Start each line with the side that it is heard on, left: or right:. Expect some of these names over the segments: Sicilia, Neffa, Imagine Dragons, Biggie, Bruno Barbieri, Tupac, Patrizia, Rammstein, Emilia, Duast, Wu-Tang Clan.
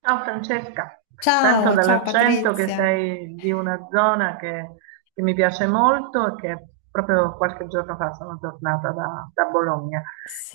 right: Ciao Francesca, sento
left: Ciao, ciao
right: dall'accento che
left: Patrizia.
right: sei di una zona che mi piace molto e che proprio qualche giorno fa sono tornata da Bologna.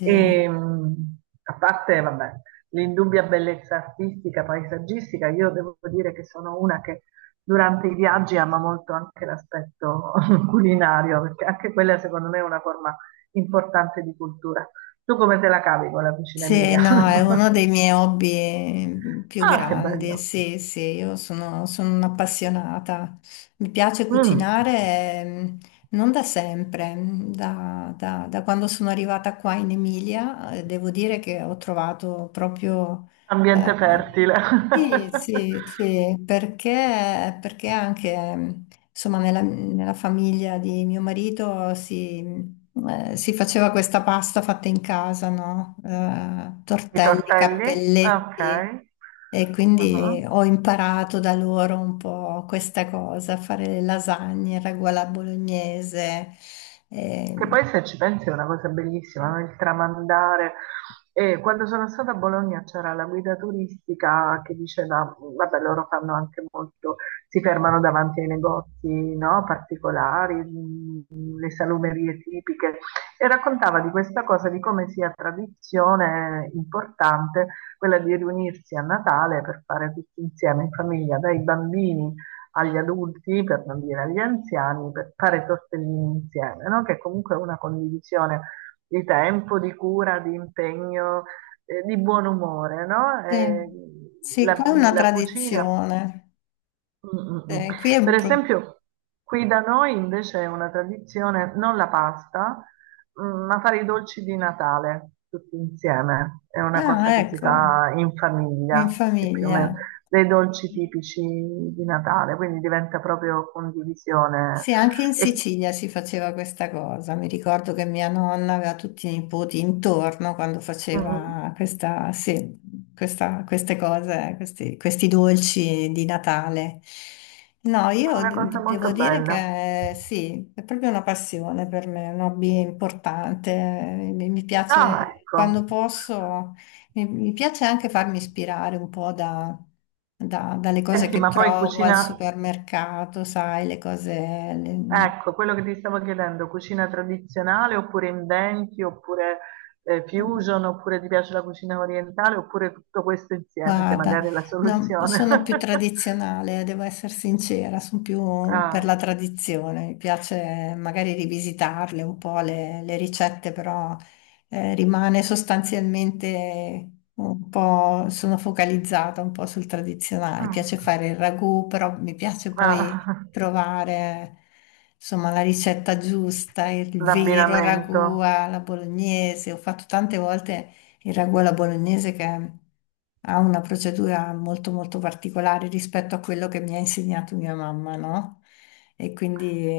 right: E, mh, A parte, vabbè, l'indubbia bellezza artistica, paesaggistica, io devo dire che sono una che durante i viaggi ama molto anche l'aspetto culinario, perché anche quella secondo me è una forma importante di cultura. Tu come te la cavi con la cucina
left: sì,
right: Emilia?
left: no, è uno dei miei hobby più
right: Ah, che
left: grandi.
right: bello!
left: Sì, sì, io sono, sono un'appassionata. Mi piace
right: Mh,
left: cucinare, ehm, non da sempre, da quando sono arrivata qua in Emilia, devo dire che ho trovato proprio, eh,
right: Ambiente fertile.
left: Sì, sì, sì, perché anche insomma, nella famiglia di mio marito si faceva questa pasta fatta in casa, no?
right: I
left: Tortelli,
right: tortelli? Ah, okay.
left: cappelletti, e
right: Ah-ah.
left: quindi ho imparato da loro un po' questa cosa, fare le lasagne, il ragù alla bolognese.
right: Che
left: Eh,
right: poi se ci pensi è una cosa bellissima, no? Il tramandare. E quando sono stata a Bologna c'era la guida turistica che diceva, vabbè, loro fanno anche molto, si fermano davanti ai negozi, no? Particolari, le salumerie tipiche, e raccontava di questa cosa, di come sia tradizione importante quella di riunirsi a Natale per fare tutti insieme in famiglia, dai bambini agli adulti, per non dire agli anziani, per fare tortellini insieme, no? Che comunque è una condivisione di tempo, di cura, di impegno, di buon umore, no?
left: sì. Sì, qua
right: La,
left: è una
right: la cucina.
left: tradizione.
right: Mm, mm, mm.
left: Qui è un
right: Per
left: po'.
right: esempio, qui da noi invece è una tradizione non la pasta, mm, ma fare i dolci di Natale tutti insieme. È una cosa
left: Ah,
right: che si
left: ecco,
right: fa in
left: in
right: famiglia, che più o
left: famiglia.
right: meno dei dolci tipici di Natale, quindi diventa proprio condivisione.
left: Sì, anche in
right: E,
left: Sicilia si faceva questa cosa. Mi ricordo che mia nonna aveva tutti i nipoti intorno quando
right: mm, mm,
left: faceva questa, sì, queste cose, questi dolci di Natale. No, io
right: una cosa molto
left: devo dire
right: bella.
left: che sì, è proprio una passione per me, un hobby importante. Mi
right: Ah,
left: piace quando
right: ecco.
left: posso. E mi piace anche farmi ispirare un po' dalle cose
right: Senti,
left: che
right: ma poi
left: trovo al
right: cucina,
left: supermercato, sai, le cose,
right: ecco, quello che ti stavo chiedendo, cucina tradizionale oppure inventi, oppure
left: le-
right: fusion, oppure ti piace la cucina orientale, oppure tutto questo insieme, che
left: Guarda,
right: magari è la
left: no,
right: soluzione.
left: sono più tradizionale, devo essere sincera, sono più per
right: Ah,
left: la tradizione. Mi piace magari rivisitarle un po' le ricette, però rimane sostanzialmente un po', sono focalizzata un po' sul tradizionale. Mi
right: mm,
left: piace fare il ragù, però mi piace poi
right: ah,
left: trovare insomma la ricetta giusta, il vero ragù
right: l'abbinamento.
left: alla bolognese. Ho fatto tante volte il ragù alla bolognese che ha una procedura molto molto particolare rispetto a quello che mi ha insegnato mia mamma, no? E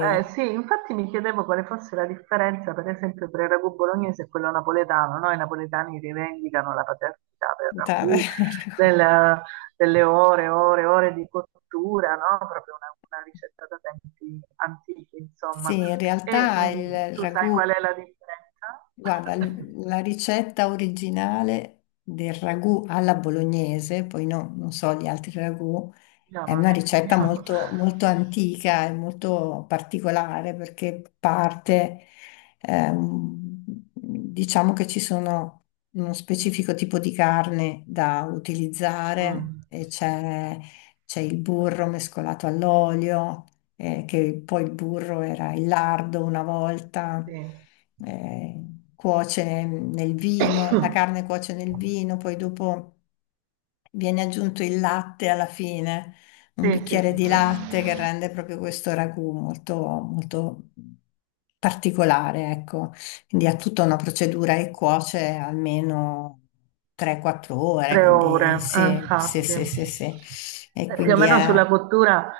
right: Sì, infatti mi chiedevo quale fosse la differenza, per esempio, tra il ragù bolognese e quello napoletano, no? I napoletani rivendicano la paternità del
left: da-
right: ragù, del- delle ore, ore, ore di cottura, no? Proprio una ricetta da tempi antichi, insomma.
left: sì, in
right: E
left: realtà il
right: tu sai qual
left: ragù,
right: è la differenza?
left: guarda, la ricetta originale del ragù alla bolognese, poi no, non so gli altri ragù.
right: No,
left: È
right: non
left: una
right: neanche
left: ricetta
right: io.
left: molto, molto antica e molto particolare perché parte, ehm, diciamo che ci sono uno specifico tipo di carne da utilizzare
right: Mm,
left: e c'è il burro mescolato all'olio, che poi il burro era il lardo una volta,
right: sì.
left: eh, cuoce nel vino, la carne cuoce nel vino, poi dopo viene aggiunto il latte alla fine, un
right: Sì, sì,
left: bicchiere
right: sì,
left: di
right: sì.
left: latte che rende proprio questo ragù molto, molto particolare, ecco. Quindi ha tutta una procedura e cuoce almeno 3-4 ore,
right: Tre
left: quindi
right: ore,
left: sì, sì,
right: infatti.
left: sì, sì, sì. E
right: Più o
left: quindi
right: meno sulla cottura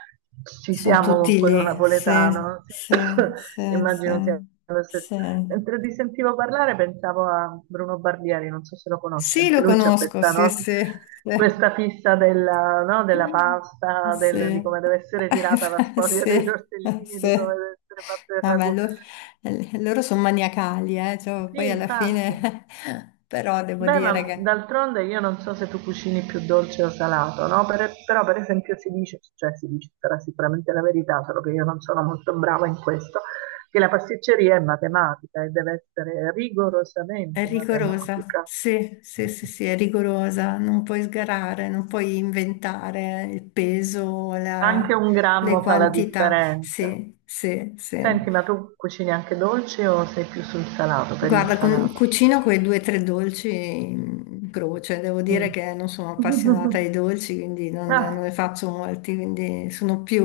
right: ci
left: sono
right: siamo con
left: tutti
right: quello
left: lì, sì,
right: napoletano, sì.
left: sì, sì,
right: Immagino
left: sì,
right: sia lo stesso.
left: sì.
right: Mentre ti sentivo parlare pensavo a Bruno Barbieri, non so se lo conosci,
left: Sì, lo
right: anche lui c'ha
left: conosco,
right: questa,
left: sì,
right: no?
left: sì, sì.
right: Questa fissa della, no? Della pasta, di
left: Sì,
right: come deve essere tirata la sfoglia dei
left: sì,
right: tortellini, di come
left: sì.
right: deve essere fatto il
left: Ah, beh,
right: ragù.
left: loro sono maniacali, cioè,
right: Sì,
left: poi alla
right: infatti.
left: fine, però devo
right: Beh,
left: dire
right: ma
left: che
right: d'altronde io non so se tu cucini più dolce o salato, no? Però per esempio si dice, cioè si dice, sarà sicuramente la verità, solo che io non sono molto brava in questo, che la pasticceria è matematica e deve essere
left: è
right: rigorosamente
left: rigorosa,
right: matematica.
left: sì, sì, sì, sì, è rigorosa, non puoi sgarare, non puoi inventare il peso,
right: Anche un
left: le
right: grammo fa la
left: quantità,
right: differenza.
left: sì, sì, sì.
right: Senti, ma tu cucini anche dolce o sei più sul salato, per il
left: Guarda,
right: salato?
left: cucino quei due o tre dolci in croce. Devo dire
right: Mm.
left: che non sono appassionata ai dolci, quindi non
right: Ah,
left: ne faccio molti, quindi sono più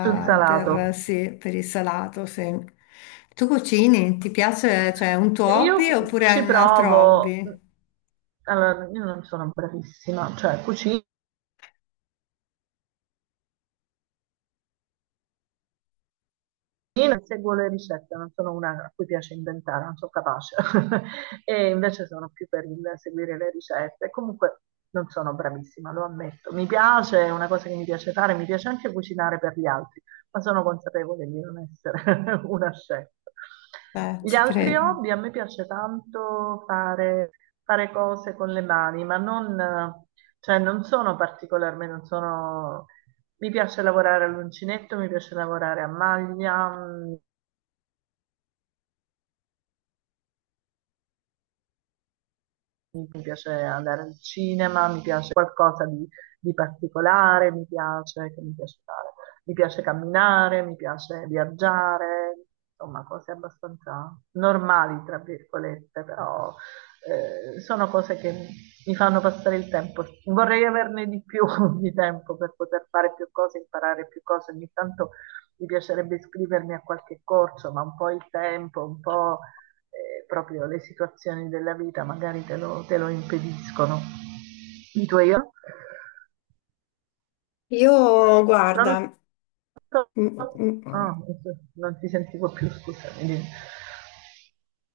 right: sul
left: per,
right: salato.
left: sì, per il salato, sì. Tu cucini? Ti piace, cioè, un tuo
right: Io
left: hobby oppure hai
right: ci
left: un altro
right: provo,
left: hobby?
right: allora, io non sono bravissima, cioè cucino, io non seguo le ricette, non sono una a cui piace inventare, non sono capace. E invece sono più per il seguire le ricette. Comunque non sono bravissima, lo ammetto. Mi piace, è una cosa che mi piace fare, mi piace anche cucinare per gli altri, ma sono consapevole di non essere una chef. Gli
left: Ci
right: altri
left: credo.
right: hobby, a me piace tanto fare, fare cose con le mani, ma non, cioè non sono particolarmente, non sono mi piace lavorare all'uncinetto, mi piace lavorare a maglia, mm, mi piace andare al cinema, mi piace qualcosa di particolare, mi piace, che mi piace fare? Mi piace camminare, mi piace viaggiare, insomma, cose abbastanza normali, tra virgolette, però sono cose che mi fanno passare il tempo. Vorrei averne di più di tempo per poter fare più cose, imparare più cose. Ogni tanto mi piacerebbe iscrivermi a qualche corso, ma un po' il tempo, un po' proprio le situazioni della vita magari te lo impediscono. I tuoi io?
left: Io, guarda,
right: Pronto?
left: mm, mm,
right: Ah, non ti sentivo più, scusami. Dimmi.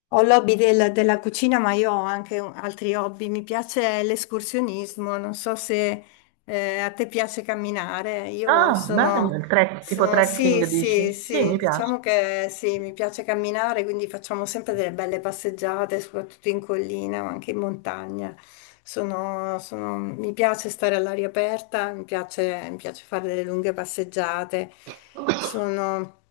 left: Ho l'hobby della cucina, ma io ho anche altri hobby. Mi piace l'escursionismo. Non so se a te piace camminare.
right: Ah, bello, il trek, tipo
left: Sì,
right: trekking
left: sì,
right: dici? Sì,
left: sì,
right: mi
left: diciamo
right: piace.
left: che sì, mi piace camminare, quindi facciamo sempre delle belle passeggiate, soprattutto in collina, ma anche in montagna. Mi piace stare all'aria aperta, mi piace fare delle lunghe passeggiate. Sono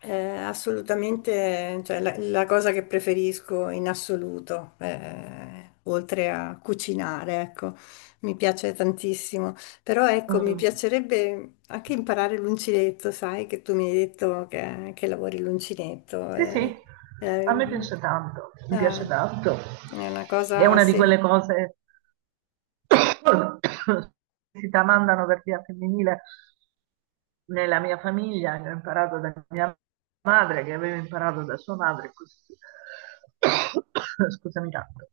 left: eh, assolutamente, cioè, la cosa che preferisco in assoluto, oltre a cucinare, ecco, mi piace tantissimo. Però ecco, mi
right: Mm.
left: piacerebbe anche imparare l'uncinetto, sai, che tu mi hai detto che, lavori l'uncinetto.
right: Sì, sì, a
left: Eh,
right: me piace tanto, mi
left: ah,
right: piace tanto.
left: è una
right: È
left: cosa,
right: una di
left: sì.
right: quelle cose si tramandano per via femminile nella mia famiglia, che ho imparato da mia madre, che aveva imparato da sua madre, e così via. Scusami tanto.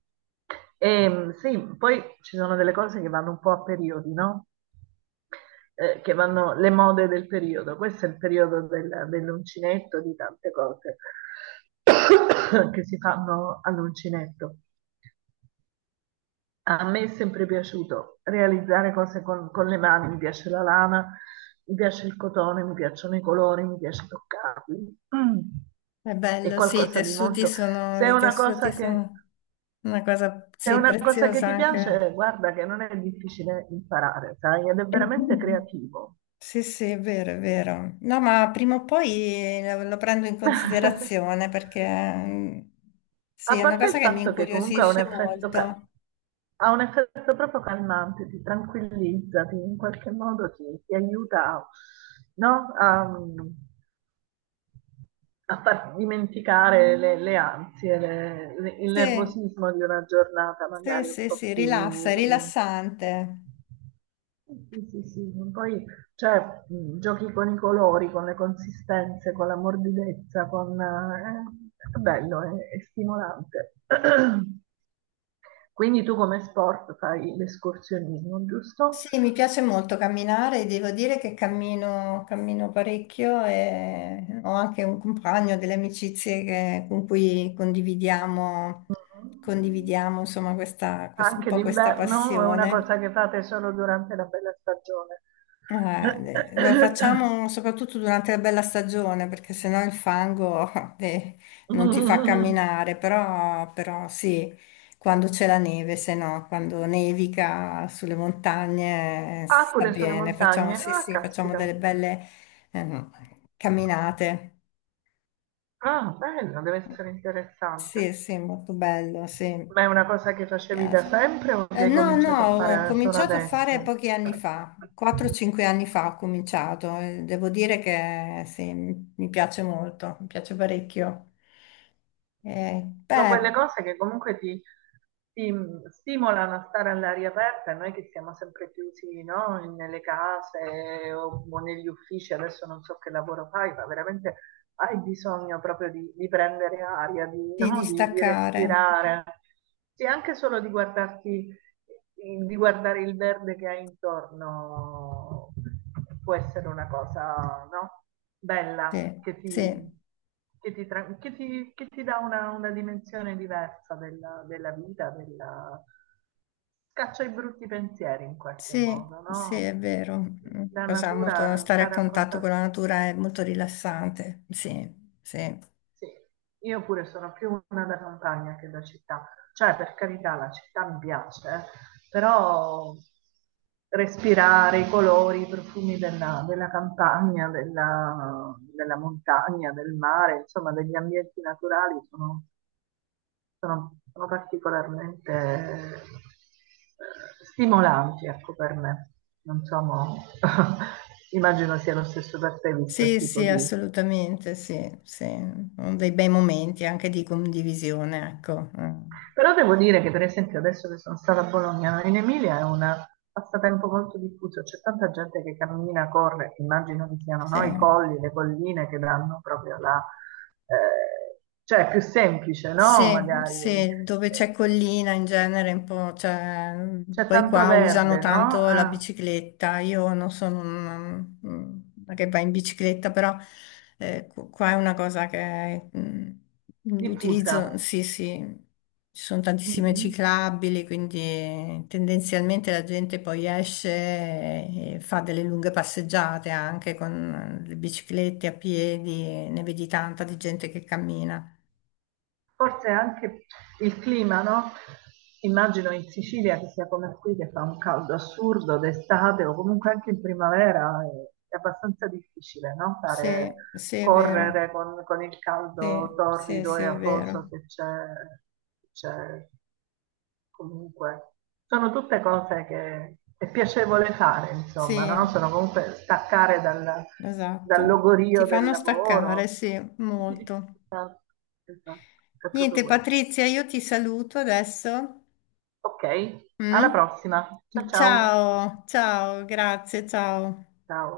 right: E, sì, poi ci sono delle cose che vanno un po' a periodi, no? Che vanno le mode del periodo. Questo è il periodo dell'uncinetto, di tante cose che si fanno all'uncinetto. A me è sempre piaciuto realizzare cose con le mani, mi piace la lana, mi piace il cotone, mi piacciono i colori, mi piace toccarli.
left: È
right: È
left: bello, sì, i
right: qualcosa di
left: tessuti
right: molto...
left: sono,
right: Se è
left: i
right: una
left: tessuti
right: cosa che,
left: sono una cosa,
right: se è
left: sì,
right: una cosa che
left: preziosa
right: ti
left: anche.
right: piace, guarda che non è difficile imparare, sai, ed è veramente creativo.
left: Sì, sì, è vero, è vero. No, ma prima o poi lo prendo in considerazione perché sì,
right: A
left: è una
right: parte il
left: cosa che mi
right: fatto che comunque ha un
left: incuriosisce
right: effetto,
left: molto.
right: ha un effetto proprio calmante, ti tranquillizza, ti- in qualche modo ti, ti aiuta, no? A, a far dimenticare le ansie, le- il
left: Sì,
right: nervosismo di una giornata
left: sì,
right: magari un
left: sì,
right: po'
left: sì, rilassa, è
right: più...
left: rilassante.
right: Sì, sì, sì. Poi, cioè, giochi con i colori, con le consistenze, con la morbidezza, con... è bello, è stimolante. Quindi tu come sport fai l'escursionismo, giusto?
left: Sì, mi piace molto camminare, devo dire che cammino, cammino parecchio e ho anche un compagno, delle amicizie con cui condividiamo,
right: Mhm.
left: condividiamo insomma questa, un
right: Anche
left: po' questa
right: d'inverno o è una
left: passione.
right: cosa che fate solo durante la bella stagione?
left: Lo facciamo soprattutto durante la bella stagione perché sennò il fango eh, non ti fa
right: Mm.
left: camminare, però sì, quando c'è la neve, se no, quando nevica sulle montagne si
right: Ah,
left: sta
right: pure sulle
left: bene,
right: montagne.
left: sì,
right: Ah,
left: sì, facciamo
right: caspita.
left: delle belle ehm, camminate.
right: Ah, bello, deve essere interessante.
left: Sì, sì, molto bello, sì, mi
right: Ma è una cosa che facevi da
left: piace.
right: sempre o che hai
left: No, no,
right: cominciato a
left: ho
right: fare solo
left: cominciato a fare
right: adesso?
left: pochi anni fa, 4-5 anni fa ho cominciato, e devo dire che sì, mi piace molto, mi piace parecchio.
right: Sono quelle
left: Beh,
right: cose che comunque ti, ti stimolano a stare all'aria aperta, e noi che siamo sempre chiusi, no? Nelle case o negli uffici, adesso non so che lavoro fai, ma veramente hai bisogno proprio di prendere aria, di,
left: di
right: no? Di
left: distaccare,
right: respirare. Sì, anche solo di guardarti di guardare il verde che hai intorno può essere una cosa, no? Bella,
left: sì, sì,
right: che ti, tra- che ti dà una dimensione diversa della, della vita, della... scaccia i brutti pensieri in qualche
left: sì,
right: modo,
left: sì, è
right: no?
left: vero. Mm,
right: La
left: Cosa molto,
right: natura
left: stare a
right: sta a
left: contatto con
right: contatto
left: la natura è molto rilassante, sì, sì.
right: sì, io pure sono più una da campagna che da città, cioè per carità la città mi piace, però respirare i colori, i profumi della, della campagna, della, della montagna, del mare, insomma degli ambienti naturali sono, sono- sono particolarmente stimolanti, ecco, per me. Non so, mo- immagino sia lo stesso per te, visto il
left: Sì,
right: tipo
left: sì,
right: di
left: assolutamente, sì, sì. Sono dei bei momenti anche di condivisione, ecco. Mm.
right: però devo dire che per esempio adesso che sono stata a Bologna, in Emilia è un passatempo molto diffuso, c'è tanta gente che cammina, corre, immagino che siano
left: Sì.
right: no, i colli, le colline che danno proprio la... cioè è più semplice, no?
left: Sì,
right: Magari
left: sì, dove c'è
right: eh,
left: collina in genere, un po', cioè,
right: c'è
left: poi
right: tanto
left: qua usano
right: verde, no?
left: tanto la
right: Ah,
left: bicicletta, io non sono una che va in bicicletta, però qua è una cosa che
right: diffusa.
left: l'utilizzo, sì, sì, ci sono tantissime
right: Mhm.
left: ciclabili, quindi tendenzialmente la gente poi esce e fa delle lunghe passeggiate anche con le biciclette a piedi, ne vedi tanta di gente che cammina.
right: Forse anche il clima, no? Immagino in Sicilia che sia come qui, che fa un caldo assurdo d'estate o comunque anche in primavera, è abbastanza difficile, no? Fare,
left: Sì, sì, è vero.
right: correre con il
left: Sì,
right: caldo
left: sì,
right: torrido
left: sì,
right: e
left: è
right: afoso
left: vero.
right: che c'è comunque sono tutte cose che è piacevole fare, insomma,
left: Sì,
right: no? Sono comunque staccare dal, dal
left: esatto. Ti
right: logorio del
left: fanno staccare,
right: lavoro.
left: sì, molto.
right: Esatto, esatto, è proprio
left: Niente,
right: questo.
left: Patrizia, io ti saluto adesso.
right: Ok, alla
left: Mm?
right: prossima. Ciao ciao.
left: Ciao, ciao, grazie, ciao.
right: Ciao.